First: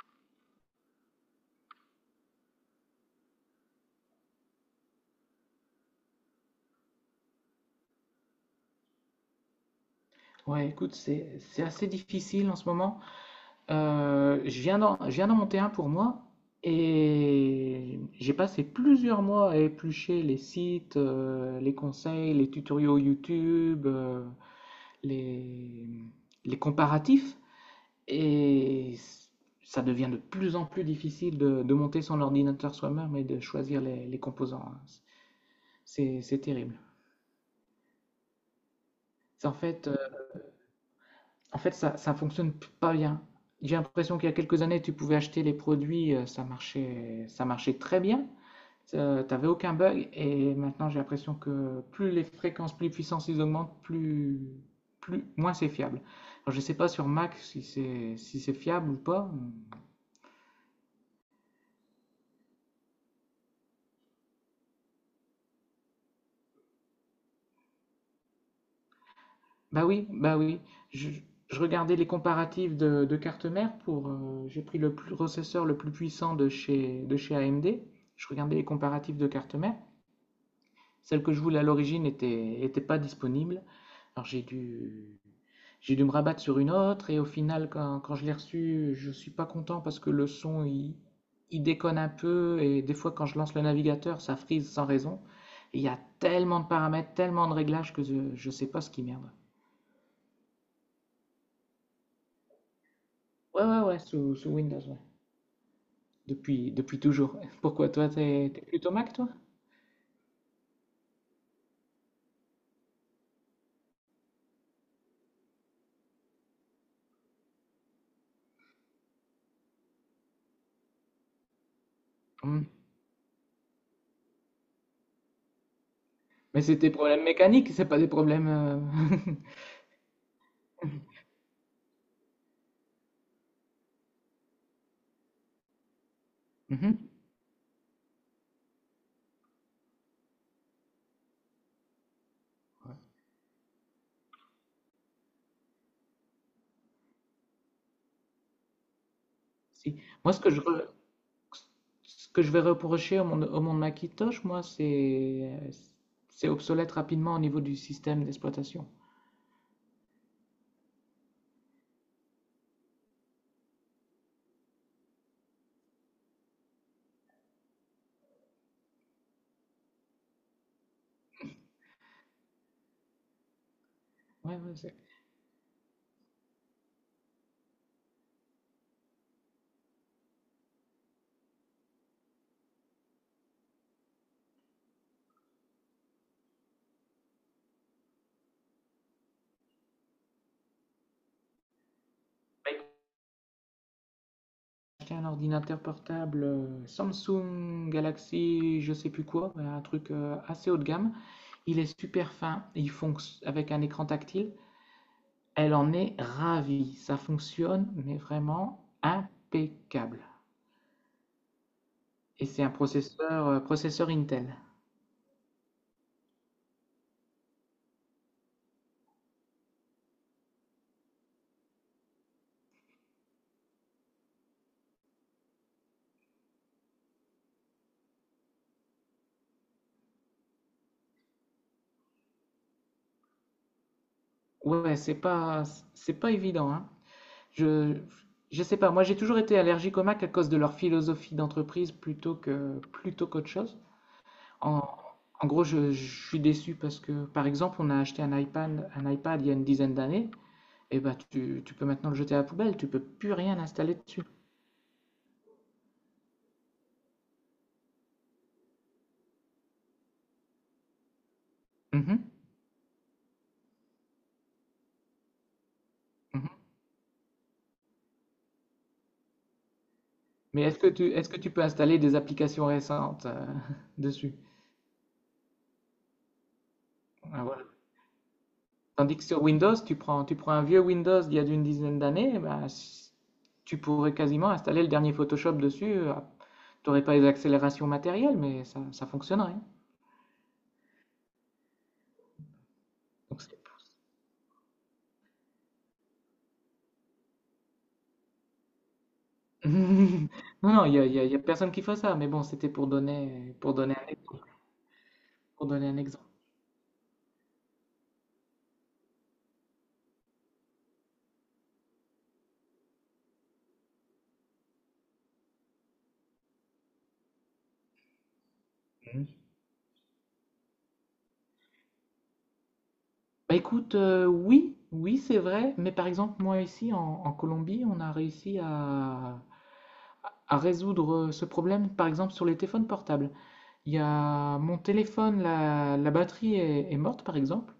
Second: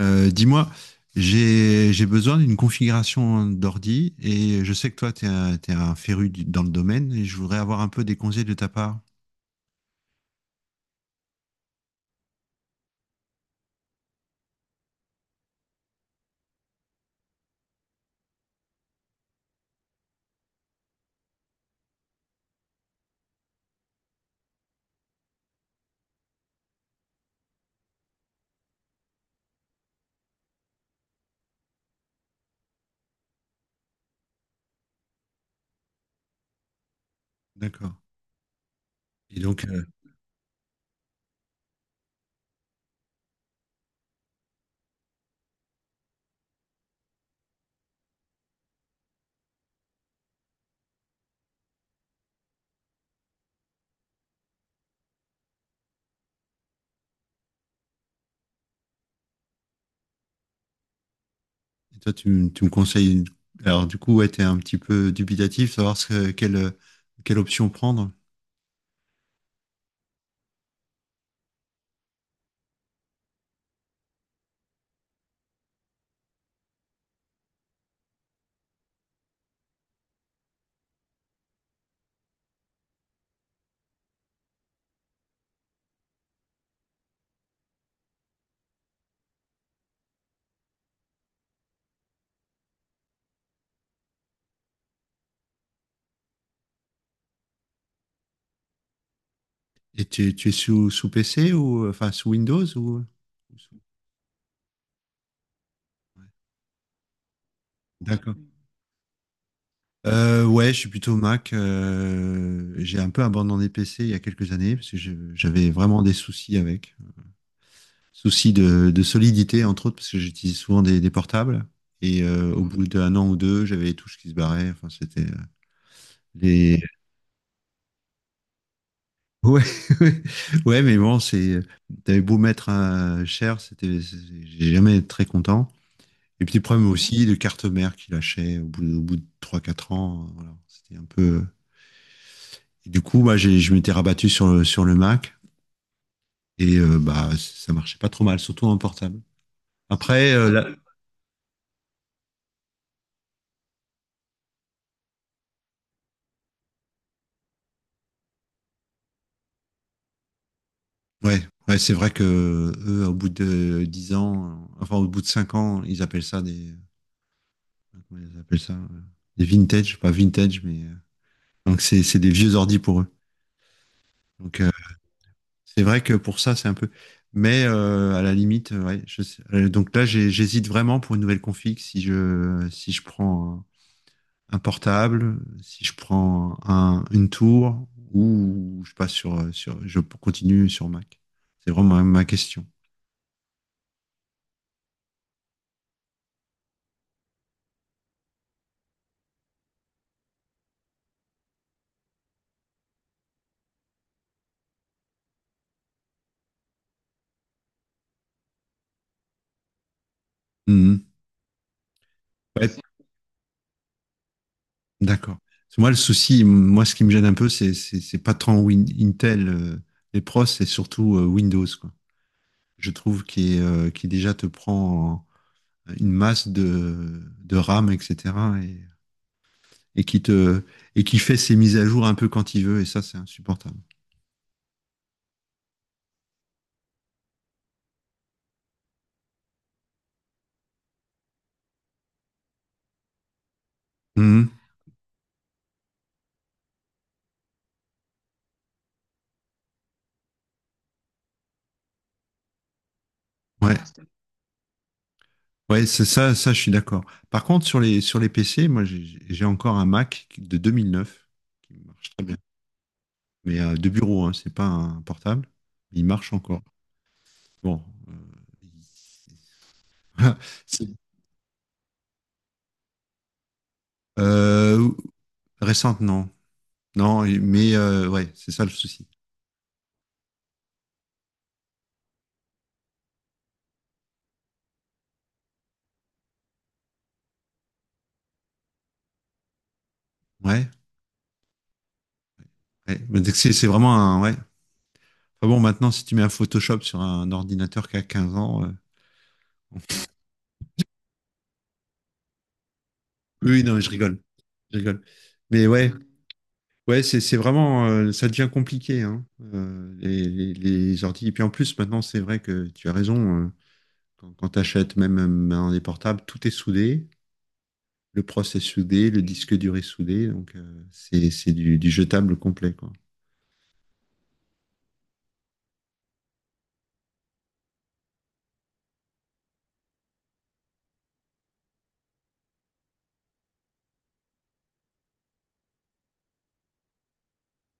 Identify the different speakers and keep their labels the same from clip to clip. Speaker 1: Dis-moi, j'ai besoin d'une configuration d'ordi et je sais que toi, tu es un, t'es un féru du- dans le domaine et je voudrais avoir un peu des conseils de ta part.
Speaker 2: Ouais, écoute, c'est assez difficile en ce moment. Je viens d'en monter un pour moi et j'ai passé plusieurs mois à éplucher les sites, les conseils, les tutoriaux YouTube, les, les comparatifs et ça devient de plus en plus difficile de monter son ordinateur soi-même et de choisir les composants, hein. C'est terrible.
Speaker 1: D'accord. Et
Speaker 2: En
Speaker 1: donc,
Speaker 2: fait, En fait, ça fonctionne pas bien. J'ai l'impression qu'il y a quelques années, tu pouvais acheter les produits, ça marchait très bien. T'avais aucun bug. Et maintenant, j'ai l'impression que plus les fréquences, plus les puissances ils augmentent, plus, plus, moins c'est fiable. Alors, je sais pas sur Mac si c'est si c'est fiable ou pas.
Speaker 1: et toi, tu me conseilles. Alors, du coup, ouais, tu es un petit peu dubitatif, savoir ce que- quelle, quelle option prendre.
Speaker 2: Bah oui, bah oui. Je, je regardais les comparatifs de cartes mères pour. J'ai pris le processeur le plus puissant de chez AMD. Je regardais les comparatifs de cartes mères. Celle que je voulais à l'origine était pas disponible. Alors j'ai dû, j'ai dû me rabattre sur une autre et au final, quand je l'ai reçue, je suis pas content parce que le son, il déconne un peu et des fois quand je lance le navigateur, ça frise sans raison. Et il y a tellement de paramètres, tellement de réglages que je sais pas ce qui merde.
Speaker 1: Et tu es sous PC ou enfin sous Windows ou.
Speaker 2: Ouais, ouais, ouais, sous Windows, ouais.
Speaker 1: Ouais.
Speaker 2: Depuis, depuis toujours. Pourquoi toi,
Speaker 1: D'accord.
Speaker 2: t'es plutôt Mac, toi?
Speaker 1: Ouais, je suis plutôt Mac. J'ai un peu abandonné PC il y a quelques années parce que je- j'avais vraiment des soucis avec. Soucis de solidité, entre autres, parce que j'utilise souvent des portables. Et au
Speaker 2: Hmm.
Speaker 1: bout d'un an ou deux, j'avais les touches qui se barraient. Enfin, c'était
Speaker 2: Mais c'est
Speaker 1: les.
Speaker 2: des problèmes mécaniques, c'est pas des problèmes.
Speaker 1: Ouais, ouais, mais bon, c'est. T'avais beau mettre un cher, c'était. C'est- J'ai jamais été très content. Et puis, problème
Speaker 2: Mhm.
Speaker 1: aussi de carte mère qui lâchait au bout de trois quatre ans. Voilà, c'était un peu. Et
Speaker 2: Ouais.
Speaker 1: du coup, moi, j'ai- je m'étais rabattu sur le Mac et bah, ça marchait pas trop mal, surtout en portable.
Speaker 2: Si.
Speaker 1: Après,
Speaker 2: Moi, ce que je,
Speaker 1: là,
Speaker 2: re- Ce que je vais reprocher au monde Macintosh, moi, c'est obsolète rapidement au niveau du système d'exploitation.
Speaker 1: ouais, ouais, c'est vrai que eux, au bout de 10 ans, enfin, au bout de 5 ans, ils appellent ça des, comment ils appellent ça, des vintage, pas vintage, mais donc c'est des vieux ordi pour eux.
Speaker 2: Ouais,
Speaker 1: Donc,
Speaker 2: ouais, c'est-
Speaker 1: c'est vrai que pour ça, c'est un peu, mais à la limite, ouais, je sais- donc là, j'ai- j'hésite vraiment pour une nouvelle config si je, si je prends un portable, si je prends un, une tour ou je passe sur, sur, je continue sur Mac. C'est vraiment ma, ma question.
Speaker 2: Acheté un ordinateur portable Samsung Galaxy, je sais plus quoi, ouais, un truc assez haut de gamme. Il est super fin, il fonctionne avec un écran tactile. Elle en est ravie, ça fonctionne, mais vraiment impeccable.
Speaker 1: Mhm.
Speaker 2: Et c'est
Speaker 1: Ouais,
Speaker 2: un processeur, processeur Intel.
Speaker 1: d'accord. Parce que moi, le souci, moi, ce qui me gêne un peu, c'est c'est pas tant Win- Intel, les pros, c'est surtout Windows, quoi. Je trouve qu'il est, qu'il déjà te prend en- une masse de RAM, etc. et qui te et qui fait ses mises à jour un peu quand il veut et ça c'est insupportable.
Speaker 2: Ouais, ouais, c'est pas évident, hein. Je, je sais pas, moi j'ai toujours été allergique aux Mac à cause de leur philosophie d'entreprise plutôt qu'autre chose.
Speaker 1: Mhm.
Speaker 2: En, en gros, je suis déçu parce que, par exemple, on a acheté un iPad il y a une dizaine d'années, et bah tu peux maintenant le jeter à la poubelle, tu peux plus rien
Speaker 1: Ouais,
Speaker 2: installer dessus.
Speaker 1: ouais, c'est ça, ça je suis d'accord. Par contre sur les PC, moi j'ai encore un Mac de 2009 qui marche très
Speaker 2: Mhm,
Speaker 1: bien, mais de bureau, hein, c'est pas un portable, il marche
Speaker 2: mhm.
Speaker 1: encore. Bon, voilà.
Speaker 2: Mais
Speaker 1: C'est-
Speaker 2: est-ce que tu peux installer des applications récentes dessus?
Speaker 1: euh, récente non, non,
Speaker 2: Ah, voilà.
Speaker 1: mais ouais, c'est ça le souci.
Speaker 2: Tandis que sur Windows, tu prends un vieux Windows d'il y a une dizaine d'années, eh ben, tu pourrais quasiment installer le dernier Photoshop dessus, t'aurais pas les accélérations matérielles, mais ça fonctionnerait.
Speaker 1: Ouais, ouais. Mais
Speaker 2: Donc,
Speaker 1: C'est
Speaker 2: c'est-
Speaker 1: c'est vraiment un ouais. Enfin bon, maintenant si tu mets un Photoshop sur un ordinateur qui a 15 ans.
Speaker 2: non, non, il y a personne qui fait ça, mais bon, c'était
Speaker 1: Oui, oui, non,
Speaker 2: pour
Speaker 1: mais je
Speaker 2: donner un
Speaker 1: rigole.
Speaker 2: exemple.
Speaker 1: Je rigole. Mais
Speaker 2: Pour donner
Speaker 1: ouais,
Speaker 2: un exemple.
Speaker 1: ouais, c'est vraiment, ça devient compliqué, hein, les ordi. Et puis en plus, maintenant, c'est vrai que tu as raison. Quand quand tu achètes même maintenant des portables, tout est soudé. Le processeur est soudé, le
Speaker 2: Mhm.
Speaker 1: disque dur est soudé. Donc, c'est du jetable complet, quoi.
Speaker 2: Bah écoute, oui, oui, c'est vrai, mais par exemple, moi en Colombie, on a réussi à résoudre ce problème, par exemple, sur les téléphones portables. Il y a mon téléphone, la batterie est morte, par exemple.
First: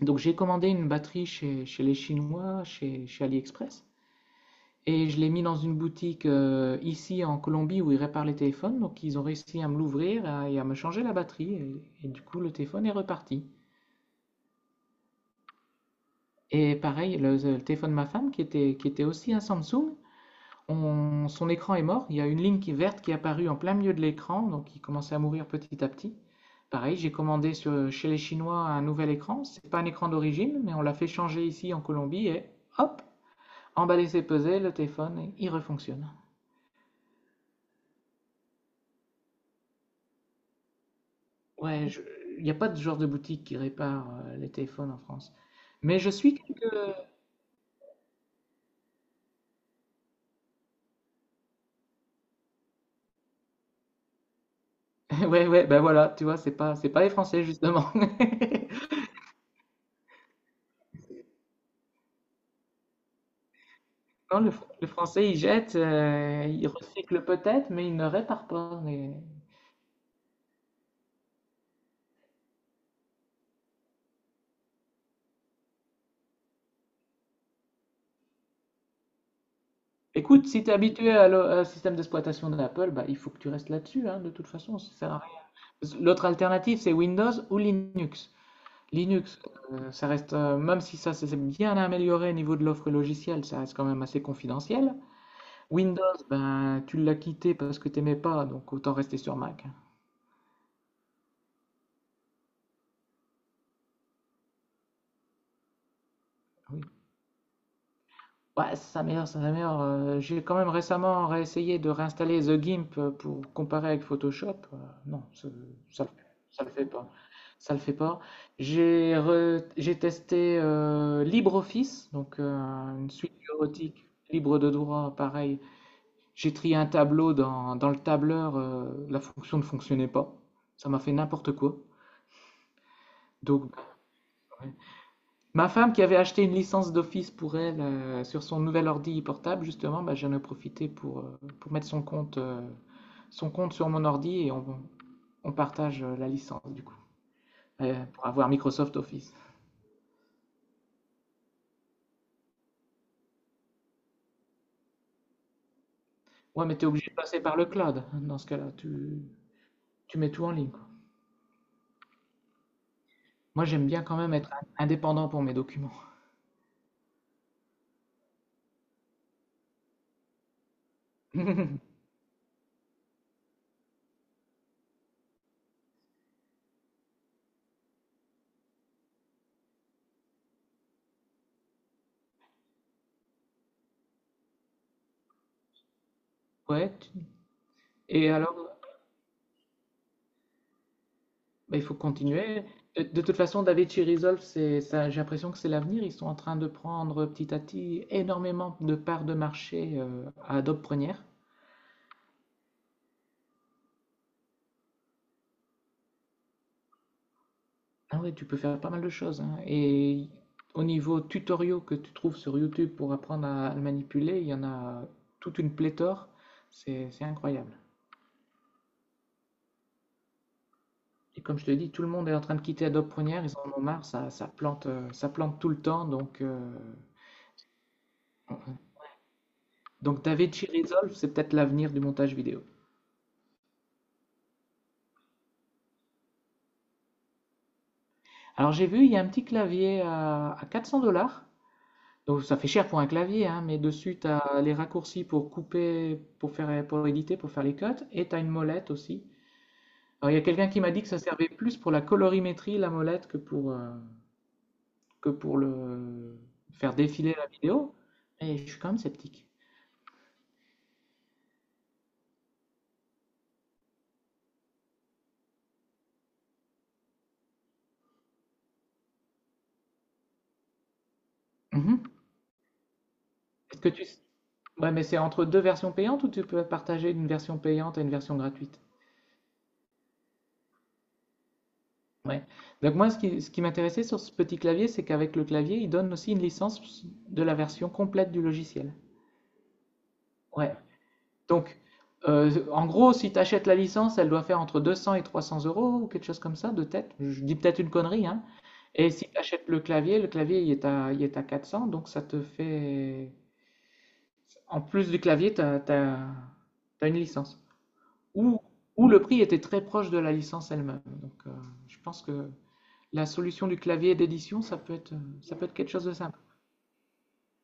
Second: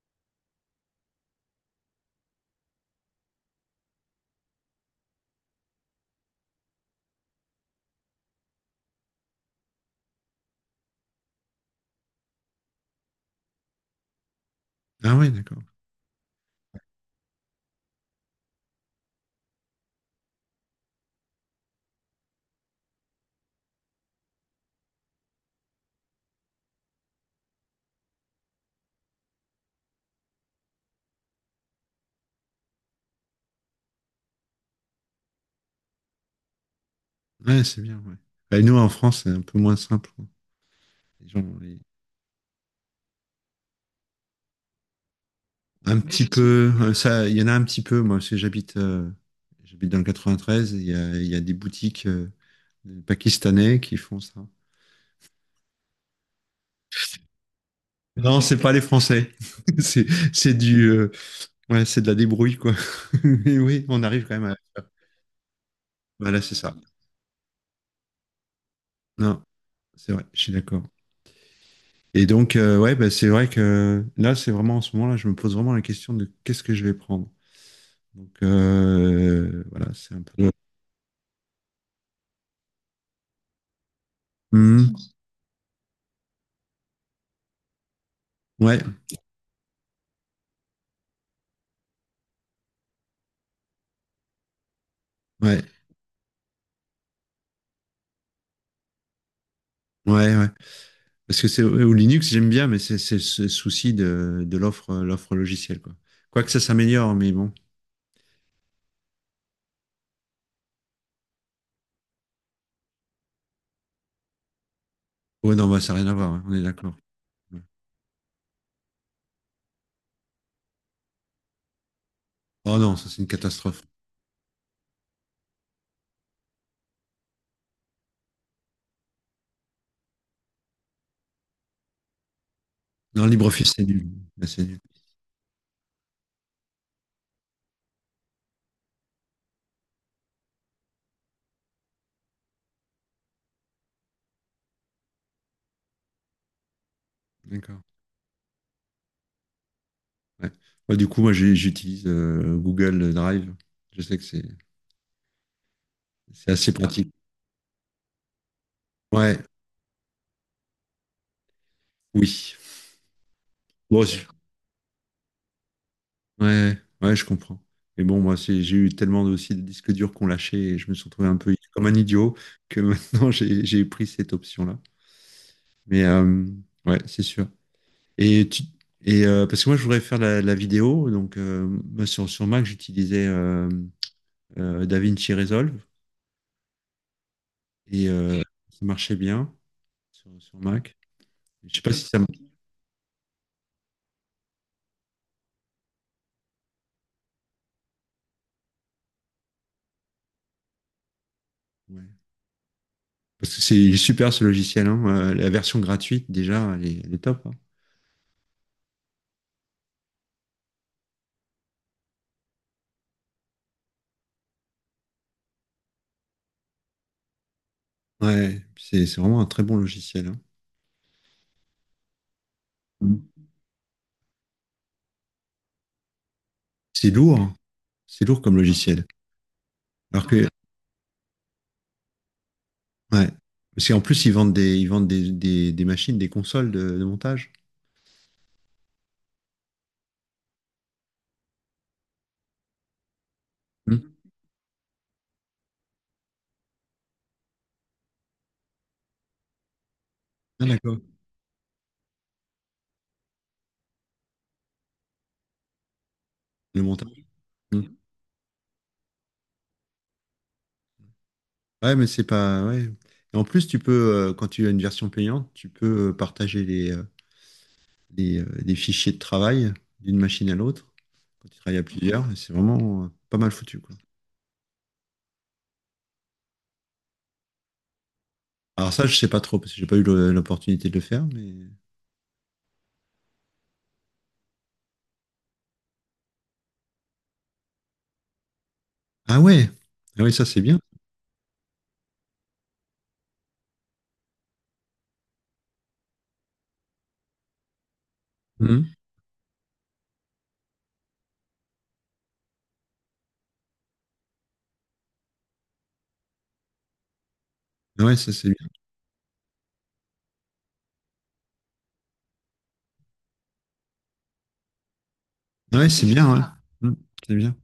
Speaker 2: Donc j'ai commandé une batterie chez, chez les Chinois, chez, chez AliExpress. Et je l'ai mis dans une boutique ici en Colombie où ils réparent les téléphones. Donc ils ont réussi à me l'ouvrir et à me changer la batterie. Et du coup, le téléphone est reparti.
Speaker 1: Ah ouais, d'accord.
Speaker 2: Et pareil, le téléphone de ma femme, qui était aussi un Samsung, son écran est mort. Il y a une ligne qui verte qui est apparue en plein milieu de l'écran. Donc il commençait à mourir petit à petit. Pareil, chez les Chinois un nouvel écran. C'est pas un écran d'origine, mais on l'a fait changer ici en Colombie. Et hop, emballé, c'est pesé, le téléphone, il refonctionne.
Speaker 1: Ouais, c'est bien, ouais. Bah, nous, en France, c'est un peu moins simple, quoi. Les gens, les-
Speaker 2: Ouais, il n'y a pas de genre de boutique qui répare les téléphones en France. Mais
Speaker 1: Un
Speaker 2: je
Speaker 1: petit
Speaker 2: suis
Speaker 1: peu,
Speaker 2: quelques...
Speaker 1: ça, il y en a un petit peu, moi, parce que j'habite j'habite dans le 93, il y a des boutiques. Les Pakistanais qui font ça.
Speaker 2: Ouais, ouais, ben voilà, tu vois, c'est pas les Français, justement.
Speaker 1: Non, c'est pas les Français. c'est c'est du ouais, c'est de la débrouille quoi. Mais oui, on arrive quand
Speaker 2: Non,
Speaker 1: même à
Speaker 2: le Français, il jette,
Speaker 1: voilà, c'est
Speaker 2: il
Speaker 1: ça.
Speaker 2: recycle peut-être, mais il ne répare pas. Mais...
Speaker 1: Non, c'est vrai, je suis d'accord. Et donc ouais, bah, c'est vrai que là, c'est vraiment en ce moment là, je me pose vraiment la question de qu'est-ce que je vais prendre. Donc voilà, c'est un
Speaker 2: Écoute,
Speaker 1: peu
Speaker 2: si tu es habitué à un système d'exploitation d'Apple, bah, il faut que tu restes là-dessus, hein, de toute façon, ça
Speaker 1: mhm.
Speaker 2: sert à rien. L'autre alternative, c'est Windows ou Linux.
Speaker 1: Ouais,
Speaker 2: Linux, ça reste, même si ça s'est bien amélioré au niveau de l'offre logicielle, ça reste quand même assez confidentiel.
Speaker 1: ouais.
Speaker 2: Windows, ben, tu l'as quitté parce que t'aimais pas, donc autant rester sur Mac.
Speaker 1: Ouais, ouais. Parce que c'est au Linux, j'aime bien, mais c'est ce souci de l'offre l'offre logicielle quoi. Quoique ça
Speaker 2: Oui.
Speaker 1: s'améliore, mais bon.
Speaker 2: Ouais, sa mère. J'ai quand même récemment réessayé de réinstaller The Gimp pour comparer avec Photoshop. Non,
Speaker 1: Ouais, non, bah, ça n'a
Speaker 2: ça,
Speaker 1: rien à voir, hein, on est
Speaker 2: ça le fait
Speaker 1: d'accord.
Speaker 2: pas. Ça le fait pas. J'ai testé LibreOffice,
Speaker 1: Oh non, ça
Speaker 2: une
Speaker 1: c'est une
Speaker 2: suite
Speaker 1: catastrophe.
Speaker 2: bureautique libre de droit, pareil. J'ai trié un tableau dans le tableur, la fonction ne fonctionnait pas. Ça m'a fait n'importe quoi.
Speaker 1: Non,
Speaker 2: Donc,
Speaker 1: LibreOffice, c'est nul. Là, c'est
Speaker 2: ouais.
Speaker 1: nul.
Speaker 2: Ma femme qui avait acheté une licence d'office pour elle sur son nouvel ordi portable, justement, bah, j'en ai profité pour mettre son compte sur mon ordi et on partage la licence du coup
Speaker 1: D'accord.
Speaker 2: pour avoir Microsoft Office.
Speaker 1: Ouais. Ouais, du coup, moi, j'ai- j'utilise Google Drive. Je sais que c'est
Speaker 2: Ouais,
Speaker 1: assez
Speaker 2: mais
Speaker 1: Ah,
Speaker 2: tu es
Speaker 1: pratique.
Speaker 2: obligé de passer par le cloud dans ce cas-là.
Speaker 1: Ouais,
Speaker 2: Tu mets tout en ligne, quoi.
Speaker 1: oui.
Speaker 2: Moi, j'aime
Speaker 1: Bon,
Speaker 2: bien quand
Speaker 1: je-
Speaker 2: même être indépendant pour mes documents.
Speaker 1: ouais, ouais, je comprends. Mais bon, moi, c'est- j'ai eu tellement de- aussi de disques durs qu'on lâchait et je me suis retrouvé un peu comme un idiot que maintenant, j'ai pris cette option-là. Mais ouais, c'est sûr. Et, tu- et parce que moi, je voudrais faire la vidéo. Donc, moi, sur, sur Mac, j'utilisais DaVinci Resolve.
Speaker 2: Ouais.
Speaker 1: Et
Speaker 2: Et alors,
Speaker 1: ça marchait bien sur, sur Mac. Je
Speaker 2: bah,
Speaker 1: sais
Speaker 2: il
Speaker 1: pas
Speaker 2: faut
Speaker 1: si ça.
Speaker 2: continuer. De toute façon, DaVinci Resolve, c'est ça, j'ai l'impression que c'est l'avenir. Ils sont en train de prendre petit à petit énormément de parts de marché à Adobe Premiere.
Speaker 1: Ouais. Parce que c'est super ce logiciel, hein. La version gratuite, déjà, elle est top, hein.
Speaker 2: Ah ouais, tu peux faire pas mal de choses, hein. Et au niveau tutoriaux que tu trouves sur YouTube pour apprendre à le manipuler, il y en a toute une pléthore. C'est incroyable.
Speaker 1: Ouais, puis c'est vraiment un très bon logiciel, hein.
Speaker 2: Et comme je te dis, tout le monde est en train de quitter Adobe
Speaker 1: Mm.
Speaker 2: Premiere. Ils en ont marre. Ça plante tout le temps.
Speaker 1: C'est lourd, hein. C'est lourd comme logiciel.
Speaker 2: Donc
Speaker 1: Alors que,
Speaker 2: DaVinci Resolve, c'est peut-être l'avenir du montage vidéo.
Speaker 1: ouais. Parce qu'en plus, ils vendent des machines, des consoles de montage.
Speaker 2: Alors j'ai vu, il y a un petit clavier à 400 dollars. Donc ça fait cher pour un clavier, hein, mais
Speaker 1: Hmm.
Speaker 2: dessus tu as les raccourcis pour couper, pour faire, pour éditer, pour faire les cuts, et tu as une molette aussi. Alors il y a
Speaker 1: Ah,
Speaker 2: quelqu'un qui m'a
Speaker 1: d'accord.
Speaker 2: dit que ça servait plus pour la colorimétrie, la molette, que pour le
Speaker 1: Le
Speaker 2: faire
Speaker 1: montage.
Speaker 2: défiler la
Speaker 1: Hmm.
Speaker 2: vidéo. Mais je suis quand même sceptique.
Speaker 1: Ouais, mais c'est pas. Ouais. Et en plus, tu peux, quand tu as une version payante, tu peux partager les fichiers de travail d'une machine à l'autre. Quand tu travailles à
Speaker 2: Mhm.
Speaker 1: plusieurs, et c'est vraiment pas mal foutu,
Speaker 2: Est-ce que
Speaker 1: quoi.
Speaker 2: tu... Ouais, mais c'est entre deux versions payantes ou tu peux partager une version payante et une version gratuite?
Speaker 1: Alors ça, je sais pas trop, parce que j'ai pas eu le- l'opportunité de le faire, mais...
Speaker 2: Ouais. Donc moi, ce qui m'intéressait sur ce petit clavier, c'est qu'avec le clavier, il donne aussi une licence de la version complète du logiciel.
Speaker 1: Ah ouais! Ah ouais, ça c'est
Speaker 2: Ouais.
Speaker 1: bien.
Speaker 2: Donc, en gros, si tu achètes la licence, elle doit faire entre 200 et 300 euros ou quelque chose comme ça de tête. Je dis peut-être une connerie, hein.
Speaker 1: Mhm.
Speaker 2: Et si tu achètes le clavier, il est à 400, donc ça te fait... En plus du clavier, t'as une licence.
Speaker 1: Ah ouais, ça c'est
Speaker 2: Ou,
Speaker 1: bien.
Speaker 2: ou le prix était très proche de la licence elle-même. Donc, je pense que... La solution du clavier d'édition, ça peut être
Speaker 1: Ah
Speaker 2: quelque
Speaker 1: ouais,
Speaker 2: chose
Speaker 1: c'est
Speaker 2: de
Speaker 1: bien,
Speaker 2: simple.
Speaker 1: ouais. Mhm, c'est bien.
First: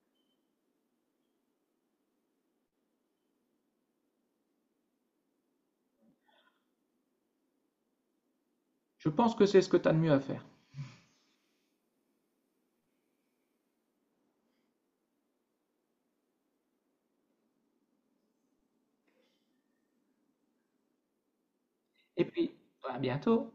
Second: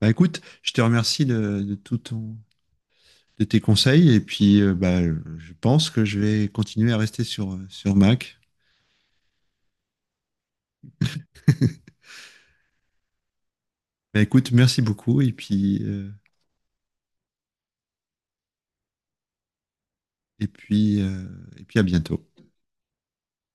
Speaker 1: Bah écoute, je te remercie de tout ton, de tes conseils, et puis bah, je pense que je vais continuer à rester sur, sur Mac.
Speaker 2: Je pense que c'est ce que tu as de mieux à faire.
Speaker 1: Bah écoute, merci beaucoup, et puis, et puis, euh, et puis à
Speaker 2: Et
Speaker 1: bientôt.
Speaker 2: puis, à bientôt.